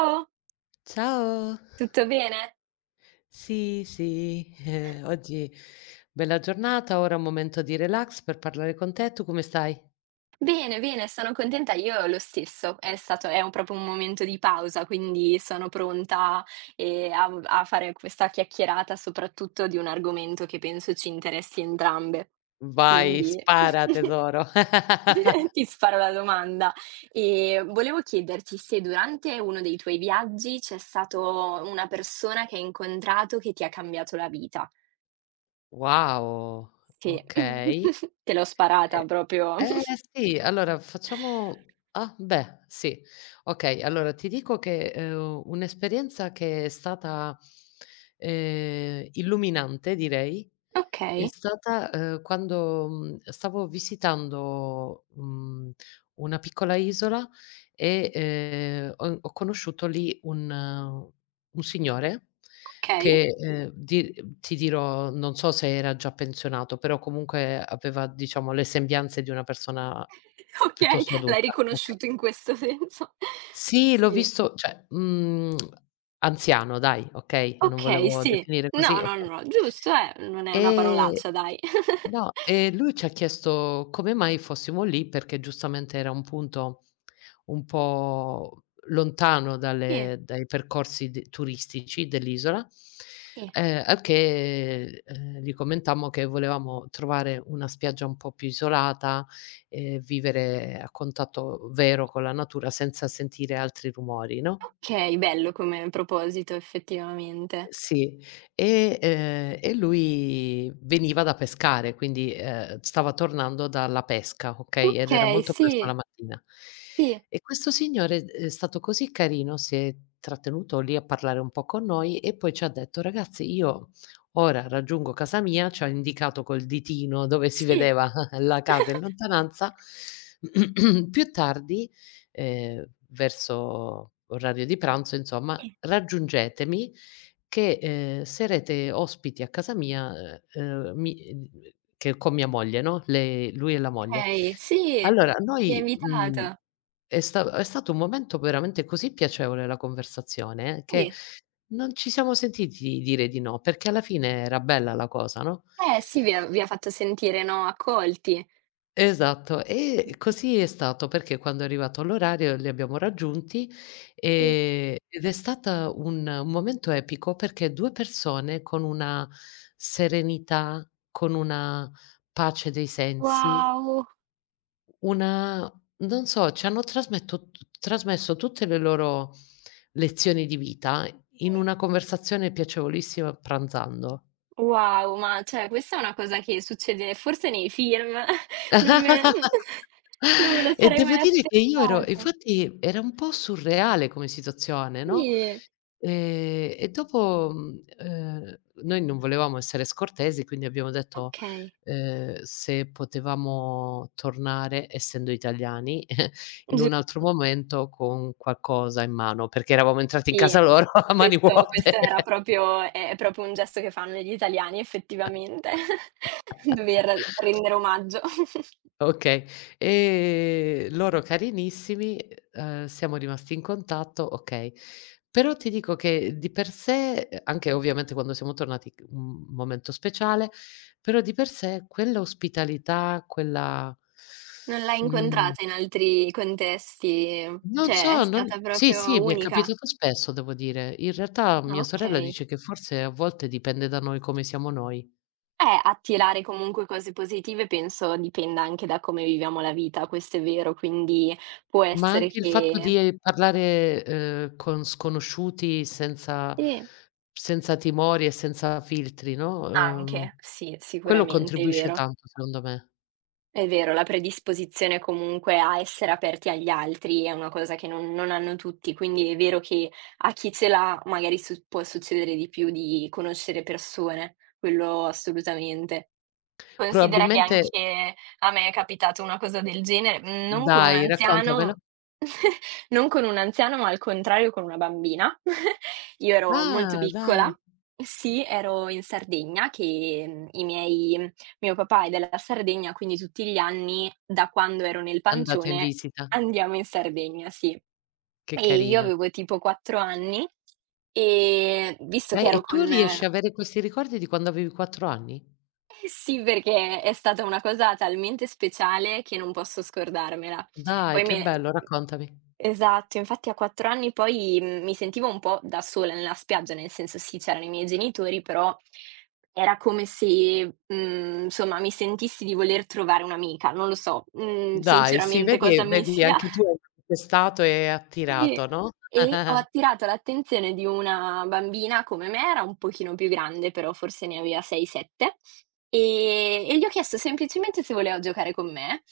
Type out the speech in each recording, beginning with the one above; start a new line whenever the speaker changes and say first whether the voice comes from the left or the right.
right: Ciao,
left: Ciao.
right: tutto bene?
left: Sì, sì, oggi bella giornata, ora un momento di relax per parlare con te. Tu come stai?
right: Bene, bene, sono contenta io lo stesso. È stato è un proprio un momento di pausa, quindi sono pronta, a fare questa chiacchierata, soprattutto di un argomento che penso ci interessi entrambe.
left: Vai,
right: Quindi
left: spara tesoro.
right: ti sparo la domanda. Volevo chiederti se durante uno dei tuoi viaggi c'è stato una persona che hai incontrato che ti ha cambiato la vita.
left: Wow,
right: Sì,
left: okay.
right: te l'ho sparata proprio.
left: E eh sì, allora facciamo, beh, sì. Okay, allora ti dico che, un'esperienza che è stata, illuminante, direi, è
right: Okay.
left: stata, quando, stavo visitando, una piccola isola e, ho conosciuto lì un signore
right: Okay,
left: che, di ti dirò, non so se era già pensionato, però comunque aveva, diciamo, le sembianze di una persona
right: okay,
left: piuttosto
right: l'hai
left: adulta. Okay.
right: riconosciuto in questo senso.
left: Sì, l'ho
right: Sì,
left: visto, cioè, anziano, dai, okay, non
right: okay,
left: volevo
right: sì.
left: definire
right: No,
left: così,
right: no,
left: okay.
right: no, giusto, non è una
left: E
right: parolaccia dai.
left: No, e lui ci ha chiesto come mai fossimo lì, perché giustamente era un punto un po' lontano
right: Sì,
left: dalle dai percorsi de turistici dell'isola,
right: sì.
left: al che, gli commentammo che volevamo trovare una spiaggia un po' più isolata e vivere a contatto vero con la natura senza sentire altri rumori, no?
right: Okay, bello come proposito effettivamente.
left: Sì, e lui veniva da pescare, quindi, stava tornando dalla pesca, okay, ed era
right: Okay,
left: molto presto
right: sì,
left: la mattina.
right: sì,
left: E questo signore, è stato così carino, si è trattenuto lì a parlare un po' con noi e poi ci ha detto: "Ragazzi, io ora raggiungo casa mia", ci ha indicato col ditino dove si
right: sì.
left: vedeva la casa in lontananza. "Più tardi, verso orario di pranzo, insomma,
right: Sì,
left: raggiungetemi che, sarete ospiti a casa mia, mi che con mia moglie, no, lei lui e la moglie."
right: okay, sì,
left: Allora
right: mi ha
left: noi,
right: invitato.
left: è stato un momento veramente così piacevole, la conversazione, che
right: Sì.
left: non ci siamo sentiti dire di no, perché alla fine era bella la cosa, no?
right: Eh sì, vi ha fatto sentire, no, accolti.
left: Esatto. E così è stato, perché quando è arrivato l'orario li abbiamo raggiunti,
right: Sì.
left: ed è stata un momento epico, perché 2 persone con una serenità, con una pace dei sensi,
right: Wow!
left: una, non so, ci hanno trasmetto t trasmesso tutte le loro lezioni di vita in
right: Sì.
left: una conversazione piacevolissima pranzando.
right: Wow, ma cioè questa è una cosa che succede forse nei film, non me non me lo
left: E
right: sarei
left: devo
right: mai
left: dire che io ero
right: aspettato.
left: infatti era un po' surreale come situazione, no,
right: Sì,
left: e dopo, noi non volevamo essere scortesi, quindi abbiamo detto,
right: okay.
left: se potevamo tornare, essendo italiani, in
right: Giu
left: un altro momento con qualcosa in mano, perché eravamo entrati in
right: Sì.
left: casa loro a mani
right: Questo
left: vuote.
right: era proprio è proprio un gesto che fanno gli italiani effettivamente, dover rendere omaggio.
left: Okay. Loro carinissimi, siamo rimasti in contatto, okay. Però ti dico che di per sé, anche ovviamente quando siamo tornati, c un momento speciale, però di per sé quella ospitalità, quella,
right: Non l'hai
left: mhmm,
right: incontrata in altri contesti?
left: non
right: Cioè è
left: so, non
right: stata
left: sì, sì,
right: proprio
left: mi è
right: unica?
left: capitato spesso, devo dire. In realtà
right: Ah,
left: mia sorella
right: okay.
left: dice che forse a volte dipende da noi, come siamo noi.
right: Attirare comunque cose positive penso dipenda anche da come viviamo la vita, questo è vero, quindi può
left: Ma
right: essere
left: anche il fatto
right: che
left: di, parlare, con sconosciuti senza
right: sì,
left: senza timori e senza filtri, no,
right: anche, sì,
left: quello
right: sicuramente è
left: contribuisce
right: vero.
left: tanto, secondo me.
right: È vero, la predisposizione comunque a essere aperti agli altri è una cosa che non hanno tutti, quindi è vero che a chi ce l'ha magari su può succedere di più di conoscere persone, quello assolutamente. Considera che
left: Probabilmente,
right: anche a me è capitato una cosa del genere, mhmm, non con un
left: dai, raccontamelo.
right: anziano non con un anziano, ma al contrario con una bambina. Io ero molto
left: Ah,
right: piccola
left: dai,
right: sì, ero in Sardegna che, mhmm, i miei mio papà è della Sardegna, quindi tutti gli anni, da quando ero nel
left: andata in
right: pancione,
left: visita,
right: andiamo in Sardegna, sì.
left: che
right: E io
left: carina.
right: avevo tipo 4 anni e visto che ero
left: E
right: con
left: tu riesci a avere questi ricordi di quando avevi 4 anni?
right: Sì, perché è stata una cosa talmente speciale che non posso scordarmela.
left: Dai,
right: Poi
left: che
right: me
left: bello, raccontami.
right: Esatto, infatti a 4 anni poi, mhmm, mi sentivo un po' da sola nella spiaggia, nel senso sì, c'erano i miei genitori, però era come se, mhmm, insomma mi sentissi di voler trovare un'amica, non lo so, mhmm,
left: Dai, sì,
right: sinceramente
left: vedi
right: cosa mi
left: vedi
right: sia
left: anche tu hai stato e
right: sì,
left: attirato, no?
right: e ho attirato l'attenzione di una bambina come me, era un pochino più grande, però forse ne aveva 6, 7, e gli ho chiesto semplicemente se voleva giocare con me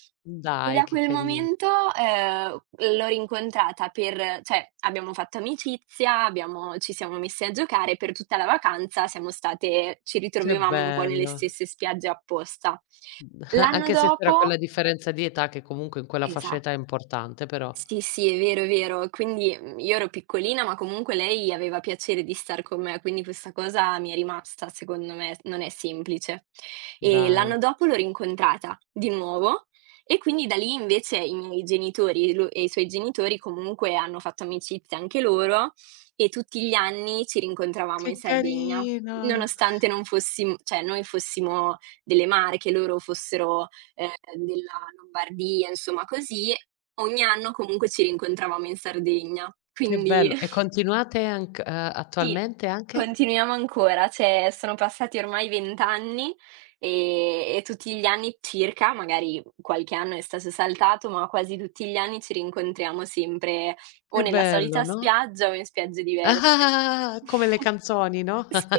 right: e
left: Dai,
right: da
left: che
right: quel
left: carino.
right: momento, ehm, l'ho rincontrata per cioè abbiamo fatto amicizia, abbiamo ci siamo messi a giocare per tutta la vacanza, siamo state ci
left: Che
right: ritrovavamo un po' nelle
left: bello.
right: stesse spiagge apposta. L'anno
left: Anche se c'era quella
right: dopo
left: differenza di età che comunque in quella fascia d'età è
right: esatto.
left: importante, però,
right: Sì, sì, è vero, è vero. Quindi, mhmm, io ero piccolina, ma comunque lei aveva piacere di star con me, quindi questa cosa mi è rimasta, secondo me, non è semplice. E l'anno
left: dai.
right: dopo l'ho rincontrata di nuovo e quindi da lì invece i miei genitori lu e i suoi genitori comunque hanno fatto amicizia anche loro e tutti gli anni ci rincontravamo in
left: Che
right: Sardegna.
left: carino,
right: Nonostante non fossim cioè noi fossimo delle Marche, loro fossero, ehm, della Lombardia, insomma così ogni anno comunque ci rincontravamo in Sardegna,
left: che
right: quindi
left: bello. E continuate, anc
right: sì,
left: attualmente anche?
right: continuiamo ancora. Cioè, sono passati ormai 20 anni, e tutti gli anni circa, magari qualche anno è stato saltato, ma quasi tutti gli anni ci rincontriamo sempre o
left: Che
right: nella solita
left: bello, no?
right: spiaggia o in spiagge diverse.
left: Ah, come le canzoni, no?
right: Sì.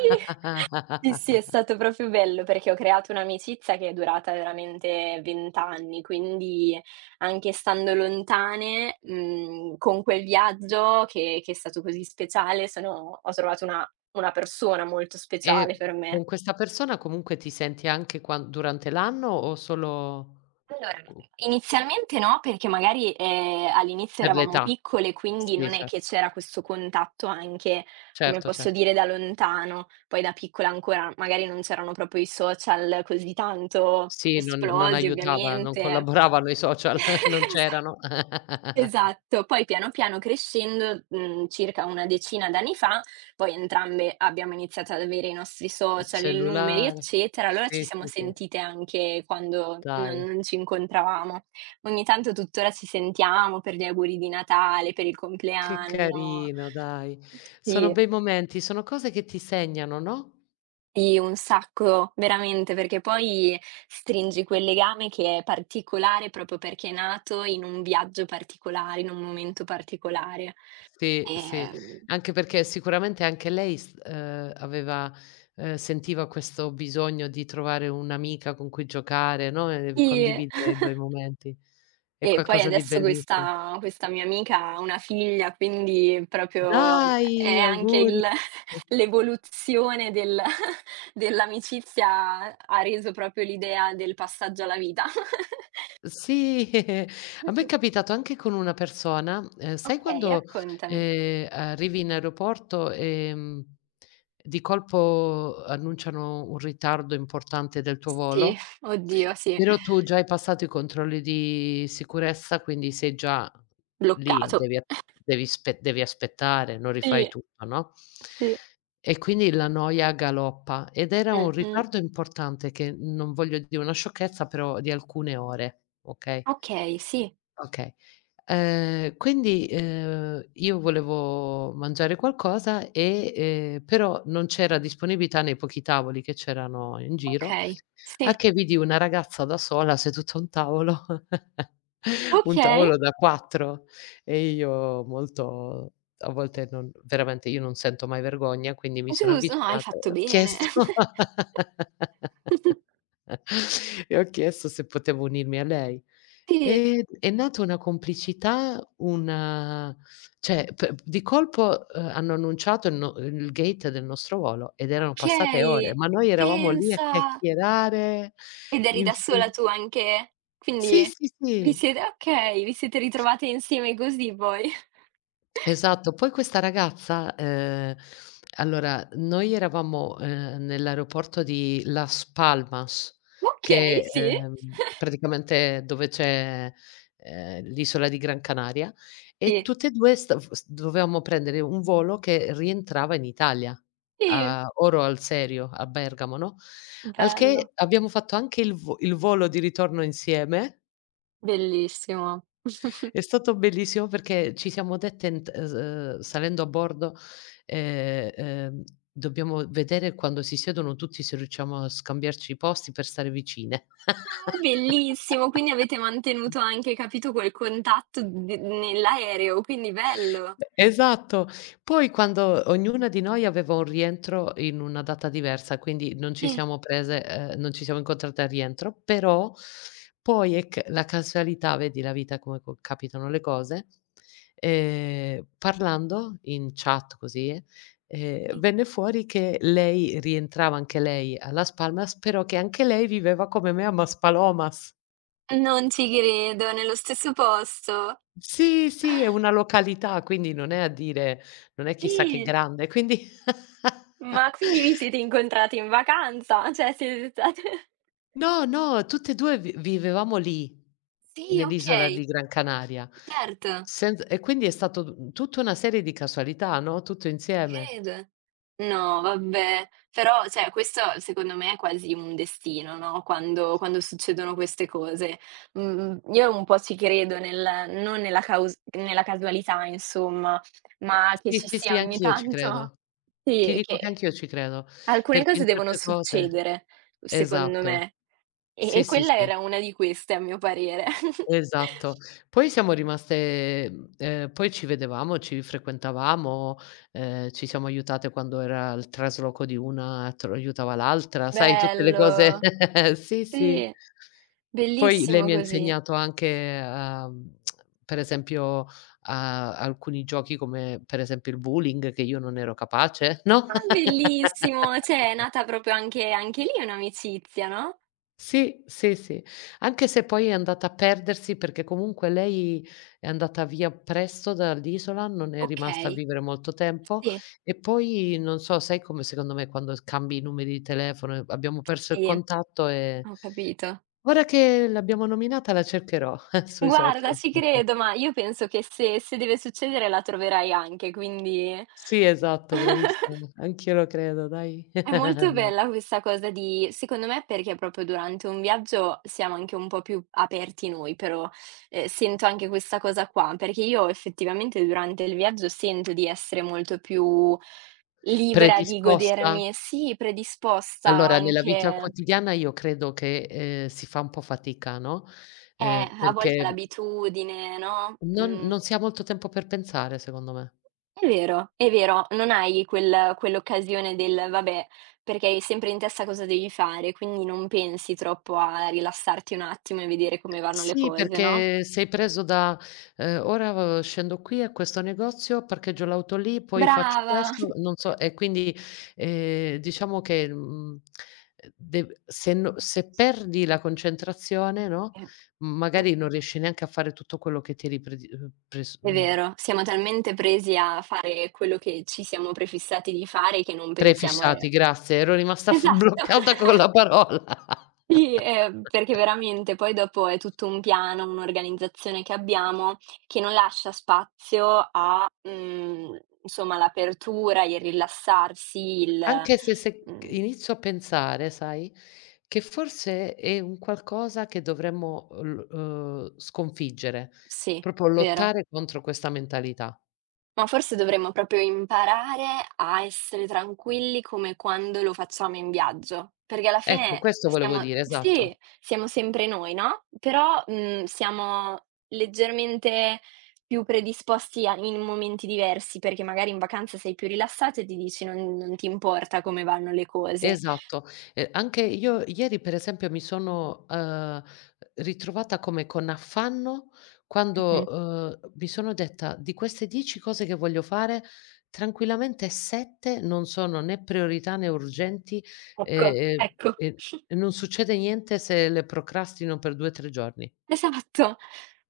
right: Sì, sì, è stato proprio bello perché ho creato un'amicizia che è durata veramente 20 anni, quindi anche stando lontane, mhmm, con quel viaggio che è stato così speciale sono ho trovato una persona molto speciale per
left: E
right: me.
left: con questa persona comunque ti senti anche, quan durante l'anno o solo,
right: Allora,
left: cu
right: inizialmente no, perché magari, all'inizio
left: per
right: eravamo
left: l'età?
right: piccole, quindi
left: Sì,
right: non è che
left: certo.
right: c'era questo contatto anche, come
left: Certo,
right: posso
left: certo.
right: dire, da lontano. Poi da piccola ancora magari non c'erano proprio i social così tanto
left: Sì, non
right: esplosi
left: aiutava, non
right: ovviamente.
left: collaboravano i social, non c'erano.
right: Esatto, poi piano piano crescendo, mhmm, circa 10 anni fa, poi entrambe abbiamo iniziato ad avere i nostri
left: Il
right: social, i numeri,
left: cellulare.
right: eccetera, allora ci
left: Sì,
right: siamo
left: sì, sì.
right: sentite anche quando non
left: Dai,
right: non ci incontravamo. Ogni tanto tuttora ci sentiamo per gli auguri di Natale, per il
left: che
right: compleanno.
left: carino, dai. Sono
right: Sì,
left: bei momenti, sono cose che ti segnano, no?
right: sì, un sacco, veramente, perché poi stringi quel legame che è particolare proprio perché è nato in un viaggio particolare, in un momento particolare.
left: Sì, sì,
right: Ehm,
left: anche perché sicuramente anche lei, s aveva sentiva questo bisogno di trovare un'amica con cui giocare, no, e
right: sì,
left: condividere i bei momenti. È
right: e poi
left: qualcosa di
right: adesso
left: bellissimo.
right: questa mia amica ha una figlia, quindi proprio è
left: Dai,
right: anche
left: auguri.
right: il l'evoluzione del dell'amicizia ha reso proprio l'idea del passaggio alla vita.
left: Sì, a me è capitato anche con una persona, sai
right: Okay,
left: quando,
right: raccontami.
left: arrivi in aeroporto, di colpo annunciano un ritardo importante del tuo
right: Sì,
left: volo?
right: oddio sì,
left: Però tu già hai passato i controlli di sicurezza, quindi sei già lì,
right: bloccato.
left: devi a devi spe devi aspettare, non rifai
right: Sì,
left: tutto, no?
right: sì.
left: E quindi la noia galoppa ed era un
right: Mh-mh.
left: ritardo importante, che non voglio dire una sciocchezza, però di alcune ore, okay?
right: Okay, sì,
left: Okay. Quindi, io volevo mangiare qualcosa e, però non c'era disponibilità nei pochi tavoli che c'erano in giro,
right: okay,
left: a
right: sì,
left: che vidi una ragazza da sola seduta a un tavolo, un
right: okay,
left: tavolo da 4, e io molto, a volte, non, veramente io non sento mai vergogna, quindi mi sono
right: giusto, no, hai
left: avvicinata
right: fatto
left: e ho
right: bene.
left: chiesto e ho chiesto se potevo unirmi a lei.
right: Sì.
left: È nata una complicità, una, cioè, p di colpo, hanno annunciato il no il gate del nostro volo, ed erano passate ore,
right: Okay,
left: ma noi eravamo lì a
right: pensa!
left: chiacchierare,
right: Ed eri da
left: infi
right: sola tu anche?
left: sì,
right: Quindi
left: sì,
right: vi
left: sì.
right: siete okay, vi siete ritrovate insieme così poi.
left: Esatto. Poi questa ragazza, allora noi eravamo, nell'aeroporto di Las Palmas
right: Okay,
left: che,
right: sì.
left: praticamente dove c'è, l'isola di Gran Canaria, e
right: Sì,
left: tutte e 2, sta f s dovevamo prendere un volo che rientrava in Italia,
right: sì,
left: a Oro al Serio, a Bergamo, no, al
right: bello,
left: che abbiamo fatto anche il volo di ritorno insieme.
right: bellissimo.
left: È stato bellissimo perché ci siamo dette, ent salendo a bordo, ehm, ehm, dobbiamo vedere quando si siedono tutti se riusciamo a scambiarci i posti per stare vicine.
right: Ah, bellissimo, quindi avete mantenuto anche, capito, quel contatto d nell'aereo, quindi bello.
left: Esatto. Poi quando ognuna di noi aveva un rientro in una data diversa, quindi non ci
right: Sì,
left: siamo prese non ci siamo incontrate al rientro, però poi è, c la casualità, vedi la vita come co capitano le cose, parlando in chat così,
right: sì.
left: venne fuori che lei rientrava anche lei a Las Palmas, però che anche lei viveva come me a Maspalomas.
right: Non ci credo, nello stesso posto?
left: Sì, sì, è una località, quindi non è, a dire, non è chissà che
right: Sì,
left: grande, quindi
right: ma quindi vi siete incontrate in vacanza? Cioè siete state
left: no, no, tutte e 2 vi vivevamo lì,
right: sì,
left: nell'isola
right: okay,
left: di Gran Canaria.
right: certo,
left: Senz E quindi è stato, tutta una serie di casualità, no, tutto
right: ti
left: insieme.
right: credo. No, vabbè, però cioè questo secondo me è quasi un destino, no, quando succedono queste cose. Mhmm, io un po' ci credo nel non nella caus nella casualità insomma, ma che
left: Sì,
right: ci
left: sì,
right: sia
left: sì,
right: ogni
left: anch'io ci
right: tanto
left: credo. Ti
right: sì,
left: dico che
right: che
left: anch'io ci credo,
right: alcune
left: perché
right: cose
left: in
right: devono
left: certe cose,
right: succedere, secondo
left: esatto.
right: me. E
left: Sì, sì,
right: quella
left: sì.
right: era una di queste a mio parere.
left: Esatto. Poi siamo rimaste, poi ci vedevamo, ci frequentavamo, ci siamo aiutate quando era il trasloco di una, tro aiutava l'altra, sai tutte le cose,
right: Bello,
left: sì, sì.
right: sì,
left: Poi lei
right: bellissimo
left: mi ha
right: così.
left: insegnato anche a, per esempio a alcuni giochi come per esempio il bowling, che io non ero capace, no?
right: Ah, bellissimo! Cioè è nata proprio anche anche lì un'amicizia, no?
left: Sì, sì, sì. Anche se poi è andata a perdersi, perché comunque lei è andata via presto dall'isola, non è rimasta a
right: Okay,
left: vivere molto tempo.
right: sì,
left: E poi non so, sai come secondo me quando s cambi i numeri di telefono, e abbiamo perso il
right: sì,
left: contatto. E
right: ho capito.
left: ora che l'abbiamo nominata la cercherò sui
right: Guarda,
left: social.
right: ci credo, ma io penso che se deve succedere la troverai anche, quindi
left: Sì, esatto, bravissima. Anch'io lo credo, dai.
right: è molto bella questa cosa di secondo me perché proprio durante un viaggio siamo anche un po' più aperti noi, però, sento anche questa cosa qua, perché io effettivamente durante il viaggio sento di essere molto più libera di
left: Predisposta?
right: godermi sì, predisposta
left: Allora, nella vita
right: anche
left: quotidiana io credo che, si fa un po' fatica, no,
right: eh, a volte
left: perché
right: l'abitudine, no,
left: Non
right: mh.
left: non si ha molto tempo per pensare, secondo me.
right: È vero, non hai quell'occasione del: "Vabbè", perché hai sempre in testa cosa devi fare, quindi non pensi troppo a rilassarti un attimo e vedere come vanno le
left: Sì,
right: cose, no?
left: perché sei preso da, "Ora, scendo qui a questo negozio, parcheggio l'auto lì, poi faccio
right: Brava!
left: questo", non so, e quindi, diciamo che, de se no, se perdi la concentrazione, no,
right: Eh, sì,
left: magari non riesci neanche a fare tutto quello che ti eri,
right: è vero, siamo talmente presi a fare quello che ci siamo prefissati di fare che non pensiamo a
left: prefissati,
right: e
left: grazie, ero rimasta f
right: esatto.
left: bloccata con la parola.
right: Sì, perché veramente poi dopo è tutto un piano, un'organizzazione che abbiamo che non lascia spazio a, mhmm, insomma l'apertura, il rilassarsi, il
left: Anche se se c
right: mhmm,
left: inizio a pensare, sai, che forse è un qualcosa che dovremmo, l sconfiggere,
right: sì,
left: proprio
right: vero.
left: lottare contro questa mentalità.
right: Ma forse dovremmo proprio imparare a essere tranquilli come quando lo facciamo in viaggio, perché alla
left: Ecco,
right: fine
left: questo volevo
right: siamo
left: dire,
right: sì,
left: esatto.
right: siamo sempre noi, no, però, mhmm, siamo leggermente più predisposti a in momenti diversi, perché magari in vacanza sei più rilassato e ti dici: "Non non ti importa come vanno le cose".
left: Esatto. Anche io ieri per esempio mi sono, ritrovata come con affanno quando,
right: Mh-mh.
left: mi sono detta: "Di queste 10 cose che voglio fare, tranquillamente 7 non sono né priorità né urgenti
right: Ecco,
left: e
right: ecco.
left: e e e non succede niente se le procrastino per 2, 3 giorni."
right: Esatto.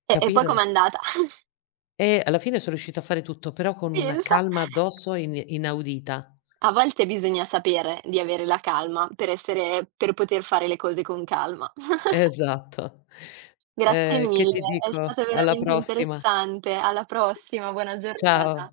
right: E poi
left: Capito?
right: com'è andata?
left: E alla fine sono riuscita a fare tutto, però con una
right: Pensa.
left: calma addosso in inaudita.
right: A volte bisogna sapere di avere la calma per poter fare le cose con calma.
left: Esatto.
right: Grazie
left: Che ti
right: mille, è
left: dico?
right: stato
left: Alla
right: veramente
left: prossima.
right: interessante. Alla prossima, buona giornata.
left: Ciao.